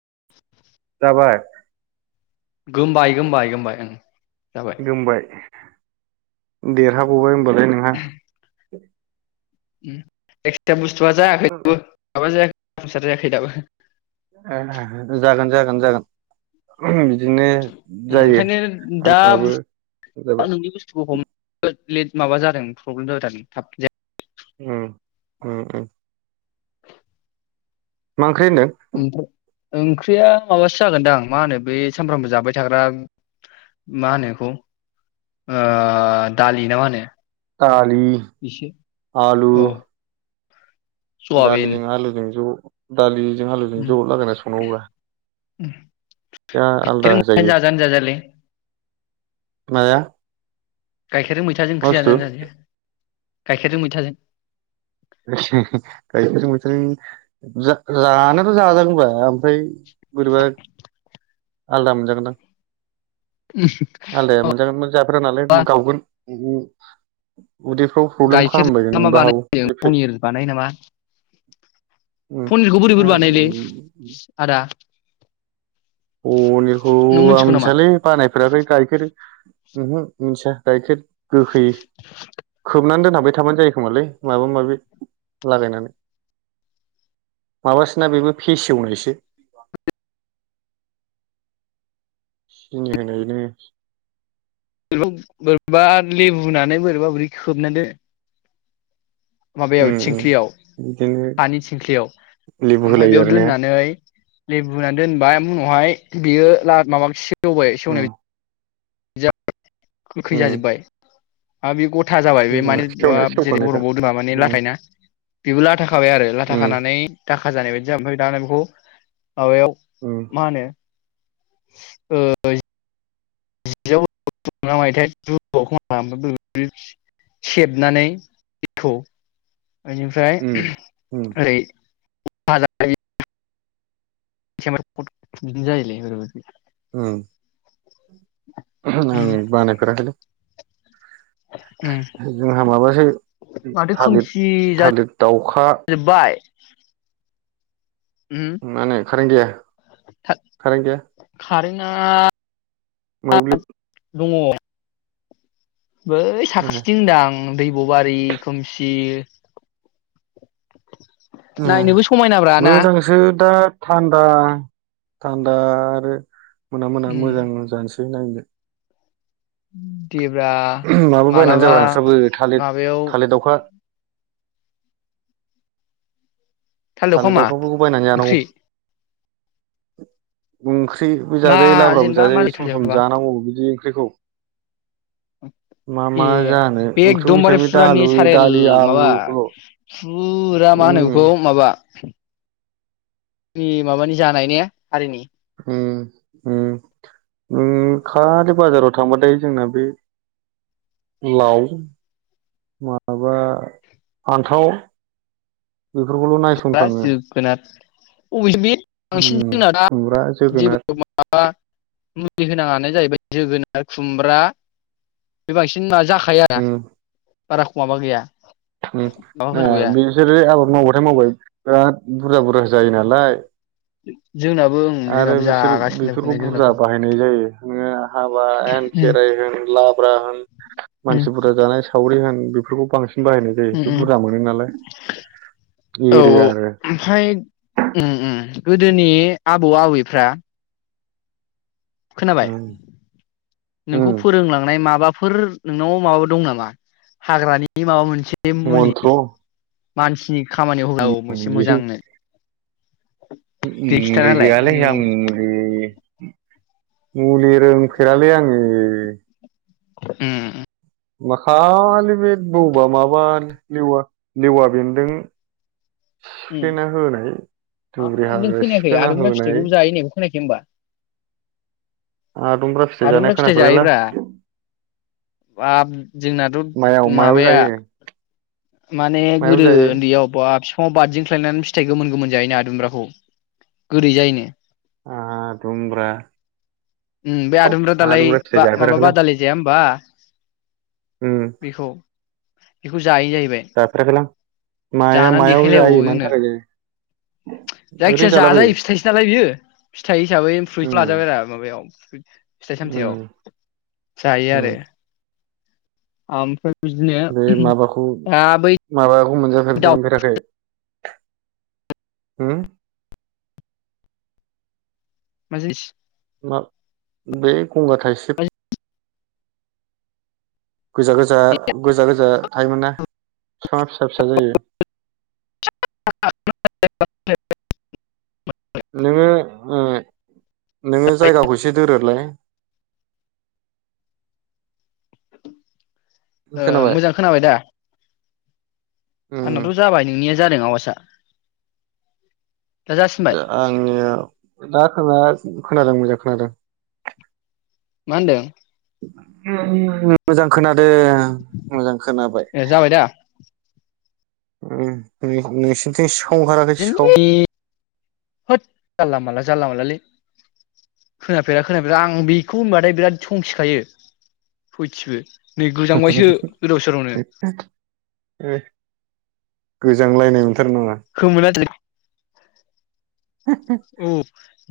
[inaudible] जाबाय गोमबाय गोमबाय गोमबाय ओं जाबाय गोमबाय देरहा ग'बाय ओम बालाय नोंहा [inaudible] [unintelligible] बुथुआ जायाखै [unintelligible] माबा जायाखै [unintelligible] जायाखै दाबो ओ जागोन जागोन जागोन जागोन बिदिनो उम जायो ओंखायनो दा आंनाबो बुस्थुआ जाबाय नोंनि बुस्थुखौ हमनो लेट माबा जादों प्रब्लेम जादों थाब जाया उम उम उम मा ओंख्रि होनदो ओमफ्राय ओंख्रिया माबासो जागोनदां मा होनो बे सानफ्रामबो जाबाय थाग्रा मा होनो बेखौ ओ दालि ना मा होनो दालि एसे आलु औ सवाबिन दालिजों आलुजों ज' दालि जों आलुजों उम जौ लगायना संनांगौ ब्रा उम दा आलादा गाइखेरजों मैथाजों जायो जाजानो जाजायालै माया गाइखेरजों मैथाजों ओंख्रि बुस्थु जाजायोनो जाजाया गाइखेरजों मैथाजों गाइखेर मैथों जा-जानोथ' जाजागोनबा ओमफ्राय बोरैबा आलदा मोनजागोनदां उम आलदाया मोनजागोन ओमफ्राय जाफेरा नालाय मा गावगोन [inaudible] उदैफ्राव प्रब्लेम खालामबायगोन गाइखेरजों मा नोबो हागौ बानायो एफेक्ट पनिर बानाय नामा पनिरखौ बोरै बोरै बानायलै पनिरखौ आदा [unintelligible] पनिरखौ नों आं मिथिगौ नामा? मिथियालै बानायफोराखै गायखेर उमहो मिथिया गायखेर गोखै खोबनानै दोनाब बाय थाबानो जायो खोमालै माबा माबि लागायनानै माबसोना बेबो फेसेवनायसो [unintelligible] बा बोरैबा लेबुनानै बोरैबा बोरै खोबना दो माबायाव उम थिंख्लियाव बिदिनो हानि थिंख्लियाव लेबु ओमफफ्राय होलायो बेयाव आरो ने दोननानै लेबु होनानै दोनबाय उनावहाय बियो ला माबा सेवबाय उम सेवनाय जा गोखै उम जाजोबबाय हा बे गथा जाबाय बे सेवना माने सेवनाया जेरै सेवखानायखा बरफ बाव दा माने उम उम लाथायना बेबो लाथा खाबाय आरो लाथा खानानै खाजानाय बायदि जाबाय ओमफ्राय दा बेखौ माबायाव उम मा होनो ओ [inaudible] सेबनानै दैखौ बेनिफ्राय उम उम ओरै [inaudible] [inaudible] [unintelligible] उम [inaudible] उम आं बानायफेरा खैलै उम जोंहा माबासो माथो थालिर खोमसि थालिर दाउखा जाजोब्बाय [inaudible] उम मानो खारेन गैया खारें गैया कारेन्टआ मोब्लिब दङ बै साखाथिथिं होनदां दैब'बारि खोमसि ए नायनोबो समायनाब्रा ना मोजांसो दा थान्दा थान्दा आरो मोना मोना उम मोजां जानोसै दोननांगो उम माबा बायनानै जाब्रा नोंस्राबो थालिर माबायाव थालिर दावखा थाल थालिर एवखामा दाउखा'फोरखौ बायनानै जानांगौ ओंख्रि ओं ख्रिबो मा जाजायो लाब्राबो जेनेबा मारै जाजायो थाल सम सम एवखोबा जानांगौ बिदि बेखौ ए बे ओंख्रिखौ एकदमबारे बेसेबां बे फुरा दालु नेसारेल दालि माबा आलुखौल' फुरा मा होनो उम बेखौ माबा जोंनि माबानि जानाय ने हारिनि उम उम उम खालि बाजाराव थांबाथाय जोंना बे लाव माबा फानथाव खुमब्रा जोगोनार अबे जों बे बांसिन उम जोगोनाद दा खुमब्रा जोगोनार जेबो माबा होनाङा जाहैबाय जोगोनार खुमब्रा बे बांसिन जाखाया बारा खु माबा गैया उय माबा ओ होनांगौ गैया बिसोरो आबाद मावबाथाय मावबाय बिराद बुरजा बुरजा जायो नालाय [inaudible] ओं आरो जोंनाबो बिसोर जागासिनो बेफोरखौ बेखौनो बुरजा जोंनाबो बाहायनाय जायो नोङो हाबा एन उम खेराइ होन लाब्रा होन उम मानसिफोरा जानाय सावरि होन बेफोरखौ बांसिन बाहायनाय जायो उम बेखौ बुरजा मोनो नालाय औ एरो आरो ओमफ्राय उम उम गोदोनि आबौ आबैफ्रा खोनाबाय उम नोंखौ उम फोरोंलांनाय माबा फोर नोंनाव माबा दं नामा हाग्रानि माबा मोन से मुलि मन्थ्र मानसिनि खामानियाव होग्रा औ मोनसे मुलि मोजांनो दे खिथाना मुलि होलाय गैयालै आं मुलि मुलि रोंफेरालै आंङो दे उम माखालि बे बौबा माबा लेवा लेवा बेनदों उ आरोनों हाग्रा खोनायाखै सिफ्लेना आदुमग्रा होनाय फिथाइखौबो जायो होननायखौ खोनायाखै होमबा आदुमब्रा जानाय आदुमग्रा फिथाइ खोनाफेरबायलै जायोब्रा बाब जोंनाथ' मायाव मायाव माबाया जायो माने मायाव गोदो जायो उन्दैयाव बि फाङाव बारदिंख्लायनानै फिथाइ गोमोन गोमोन जायोना आदुमब्राखौ गोदै जायोनो आदुमब्रा उम बे आदुमब्रा दालाय फिथाइ बा माबा जाफेराखैलां बादालि जाया होमबा उम बेखौ बेखौ जायो जाहैबाय जाफेराखैलां माया जानानै मायाव देखायलायबावो जायो मानि जोंनो थाखाय जायो ओरैनो जायखिजाया जालाबायो जाजायो फिथाइसो नालाय बियो फिथाइ हिसाबै [unintelligible] उम लाजाबाय आरो माबायाव बि फिथाइ सामथाइ आव उम जायो आरो उम आमफाय बे माबाखौ माबा दाउ मोनजाफेरदोंना फेराखै होम मा जिनिस मा बे गंगार ओ थाइसिब गोजा गोजा गोजा गोजा थायोमोन ना बिफाङा फिसा फिसा जायो [unintelligible] नोङो नोङो जायगाखौै एसे दोरोदलाय ओ मोजां खोनाबाय दा उम आंनाथ' जाबाय नोंनिया जादों आवासा आङो दा खोना खोनादों मोजां खोनादों मा होनदों मोजां खोना दे मोजां खोनाबाय ए जाबाय दा ओम नोंसिनिथिं ओंखाराखै सिखाव [unintelligible] होत जानला मोनला जानला मोनलालै खोनाफेरा खोनाफेरा आं बेखौ होनबाथाय बिराद संखिखायो सयथिबो नै गोजांबायसो गोदाव सोरावनो ए गोजांलायनाय मोनथारो नामा खोमोन औ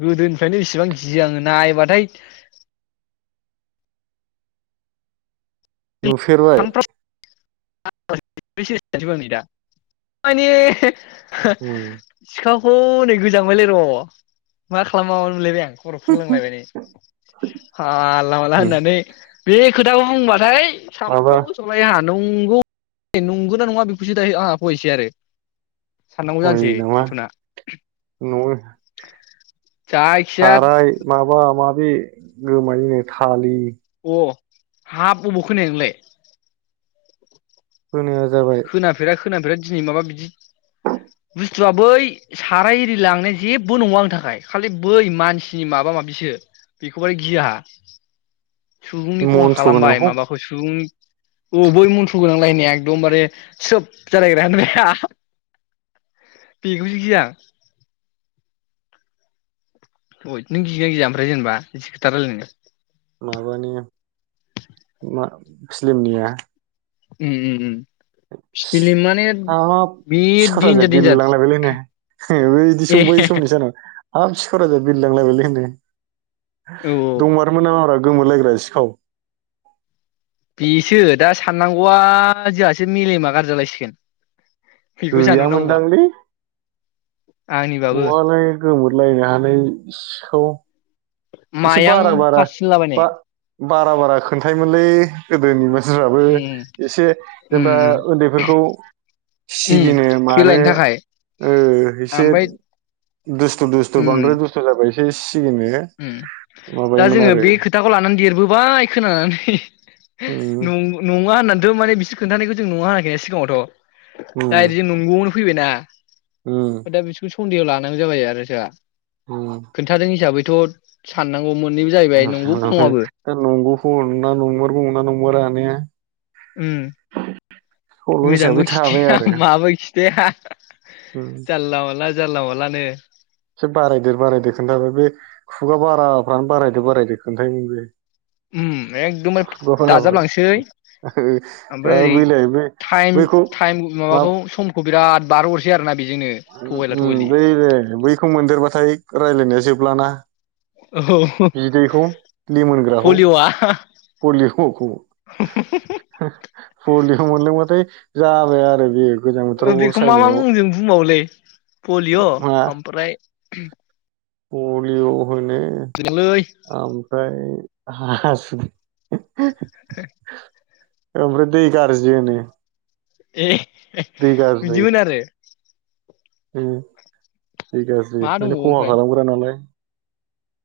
गोदोनि बिसिबां गियो आङो नायबाथाय नुफेरबाय [unintelligible] उम सिखाव हनै गोजांबायलै र' मा खालामनो मा मानो मोनलायबाय आं खर'फोर खुरनांलायबाय नै जानला मोनला उम होननानै बे खोथाखौ बुंबाथाय साम माबा [unintelligible] नंगौ नंगौना नङा बेखौसे दायो आंहा [unintelligible] फायसै आरो साननांगौ अय जानोसै नामा टेनसना नआवनो जायखिजाया साराय माबा माबि बे गोमायनो थालिर अ हाब अबाव खोनाया नोलाय [unintelligible] खोना फेरा खोना फेरा दिनै माबा बिदि बुस्थुआ बै साराय इरि लांनाया जेबो नङा आंनि थाखाय खालि बै मानसिनि माबा माबिसो बेखौ बाराय गियो आहा सुबुंनि खहा मन्थ्र खालामबाय गोनांखौ माबाखौ सुबुंनि औ बै मन्थ्र गोनांलायनाया एकदमबारे सब जालायग्रा होननायाया बेखौसो गियो आं अ नों गियोना गिया ओमफ्राय जेनेबा बिदि खोथा रायलायनो माबानि फिलिमनिया उम उम फिलिम माने हाब बे सिखाव राजाया देन्जार देन्जार बिरलांलायबायलै नै इबो इदिसो ए बै समनि सानाव हाब सिखाव राजाया बिरलांलायबायलै होनो औ दंमारोमोन नामाब्रा गोमोलायग्रा सिखाव बेसो दा साननांगौआ जोंहासो मेलेमा गारजि जालायसिगोन बेखौ सानहरनांगौबा गैयामोनदांलै आंनिबाबो बहालाय गोमोरलानो‌ हानाय [unintelligible] औ मायखं फास होनलाबायनाय बा बारा बारा खोन्थायोमोनलै गोदोनि मानसि उम एसे जेनेबा उम उन्दैफोरखौ उम सिगिनो मानो खेलायनो थाखाय ओ एसे ओमफ्राय दुस्थु दुस्थु उम बांद्राय दुस्थ' जाबाय एसे सिगिनो दा माबायोमोन जोङो आरो बे खोथाखौ लानानै देरबोबाय खोनानानै उम नङा होननानै था मान बिसोर खिन्थानायखौ जों नुवा‌ होनाखैना सिगाङावथ' उम दा इसोरो नोंगौनो फैबायना उम [unintelligible] सुन्देयाव लानांगौ जाबाय आरो जोंहा खोन्थादों हिसाबै बेथ' साननांगौ नंगौबो नङाबो नंगौ [unintelligible] नंमारा‌ ना उम सल' मोजांबो हिसाबै थाबाय खिथाया आरो माबो खिथाया उम जारला माला जारला मालानो एसे बारायदेर बारायदो खोनथाहरो बे खुगा बाराफ्रानो बारायदो बारायदो खोन्थायोमोन बे उम एकदमबार खुगा बाराफ्रा दाजाबलांसै ओमफ्राय आरो ओरै बैलाय बे थाइम बैखौ टाइम मा माबाखौ समखौ बिराद बारहो हरसै आरो ना उम बै बे बैखौ मोनदेरबाथाय रायज्लायनाया जोबलाना औ बिदैखौ लिमोनग्राखौ पलिअ'आ पलियखौ पलिय मोनलोंबाथाय जाबाय आरो बेयो गोजां बोथोराव अर बेखौ मा मा सायनायाव मुंजों बुंबा पलिअ ओमफ्राय पलिअ मोननै लै ओमफ्राय हा-सुगु [unintelligible] ओमफ्राय दै गाज्रि होनो ए दै गाज्रि बिदिबो होनो आरो [inaudible] उम दै मा गाज्रि माने दंबावो खहा ओमफ्राय खालामग्रा नालाय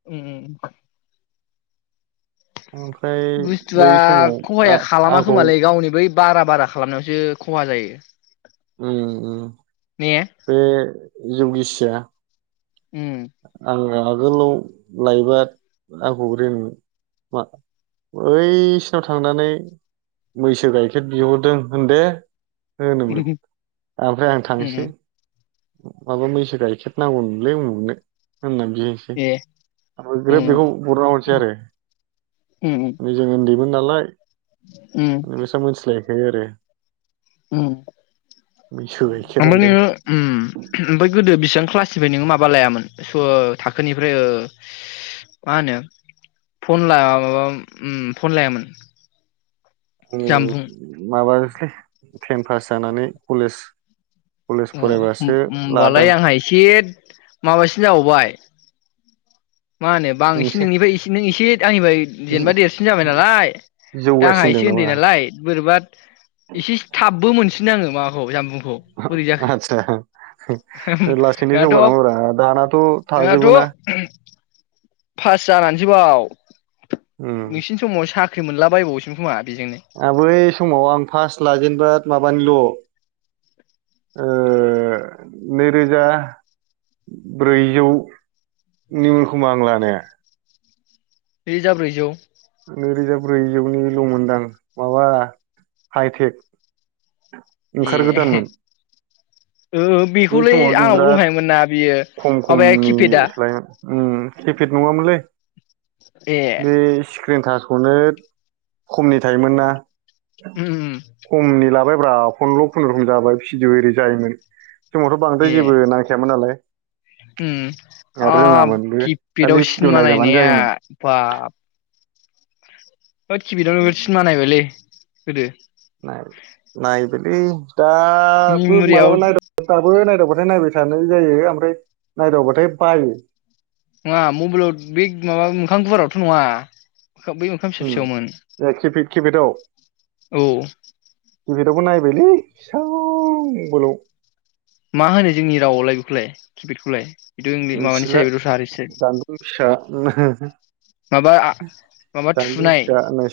उम उम ओमफ्राय बै बुस्थुआ समाव आ खहाया खालाम आंखौ खोमालै गावनि बै बारा बारा खालामनायावसो खहा जायो उम उम ने बे जौ गिसिया उम आंनाव आगोलाव लायबा आंखौ रोन मा अै-सिनाव थांनानै मैसो गाइखेर बिहरदों होन दे होनोमोन उम ओमफ्राय आं थांसै उम माबा मैसो गाइखेर नांगौ नोलै उमुखनो होननानै बिहैसै ए आ उम ग्रोब बेखौ बरनना हरसै आरो उम बे जों ओन्दै मोन नालाय उम बेसा मोनथिलायो खायो आरो उम मैसो गाइखेर ओमफ्राय रानदों नोङो उम ओमफ्राय गोदो बेसिबां क्लास सिबाय नोङो माबा लायामोन थाखोनिफ्राय ओ मा होनो फन लाया उम माबा फन लायामोन आङो जामबुं माबा टेन पास जानानै कलेज कलेज अ फरायबासो लादां होनोमबालाय नोंसोर आंहा एसे माबासिन जाबावबाय मा होनो बा आ एसे नोंनिफ्राय एसे नों एसे आंनिफ्राय जेनबा जि- देरसिन जाबाय जि- नालाय दा आंहा जौगासिनदों एसे नामा उन्दै नालाय बोरैबा एसे थाबबो मोनसि फिनो आङो माखौ जामबुं आदसा लासैनो नोंहाथ' जौगालाङोब्रा दानाथ' नोंहाथ' थाजोबो ना पास जानानैसै बाव उम नोंसिनि समाव सा साख्रि मोनला बायबावोसोमोन खोमा बेजोंनो आ बै समाव आं फास लाजेनबा माबानिल' ओ नैरोजा ब्रैजौनिमोन खोमा आं लानाया नैरोजा ब्रैजौ नैरोजा ब्रैजौनिल' मोनदां माबा हाइटेक ए ओंखार गोदानमोन ओ बेखौलै आंनाव बिराद दंखायोमोन ना बियो खम माबाया खमनि किपेदा लायोमोन उम खेफेट नङामोनलै ए बे स्क्रिनथास खौनो खमनि थायोमोन ना उम उम खमनि लाबाय [unintelligible] फन्दल' फन्द्र'खम जाबाय फिडअ ओरै जायोमोन समावथ' बांद्राय ए जेबो नायखायामोन नालाय उम आरो ओ रोङामोनबो खालि किपिदाव भिडिअ सिनेमा नायजाबानो नायनाया जायोमोन बाब होद किपेदाव बिराद सिनेमा नायबायलै गोदो नाय-नायबायलै दाबो मेम'रियाव मालाबा नायदो [inaudible] दाबो [inaudible] नाय नायदावबाथाय नायबाय थानाय जायो ओमफ्राय नायदावबाथाय बायो नङा मबाइलाव बे माबा मोखां गुवारावथ' नङा बै मोखां फिसा फिसायावमोन केेपेटाव औ केेपेटआवबो नायबायलै फिसा बोलाव मा होनो जोंनि रावआवलाय बेखौलाय किपेडखौलाय बेथ' इंलि माबानिसो मिथिला जाहैबाय दस्रा हारिसो जानबुं फिसा माबा [unintelligible] माबा जानबुं थुनाय फिसा होननां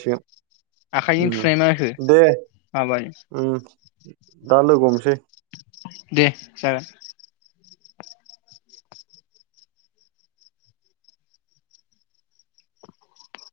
आखाइजों सिगोन थुनाय मा होखो दे माबा ओम दा लोगो हमसै दे जागोन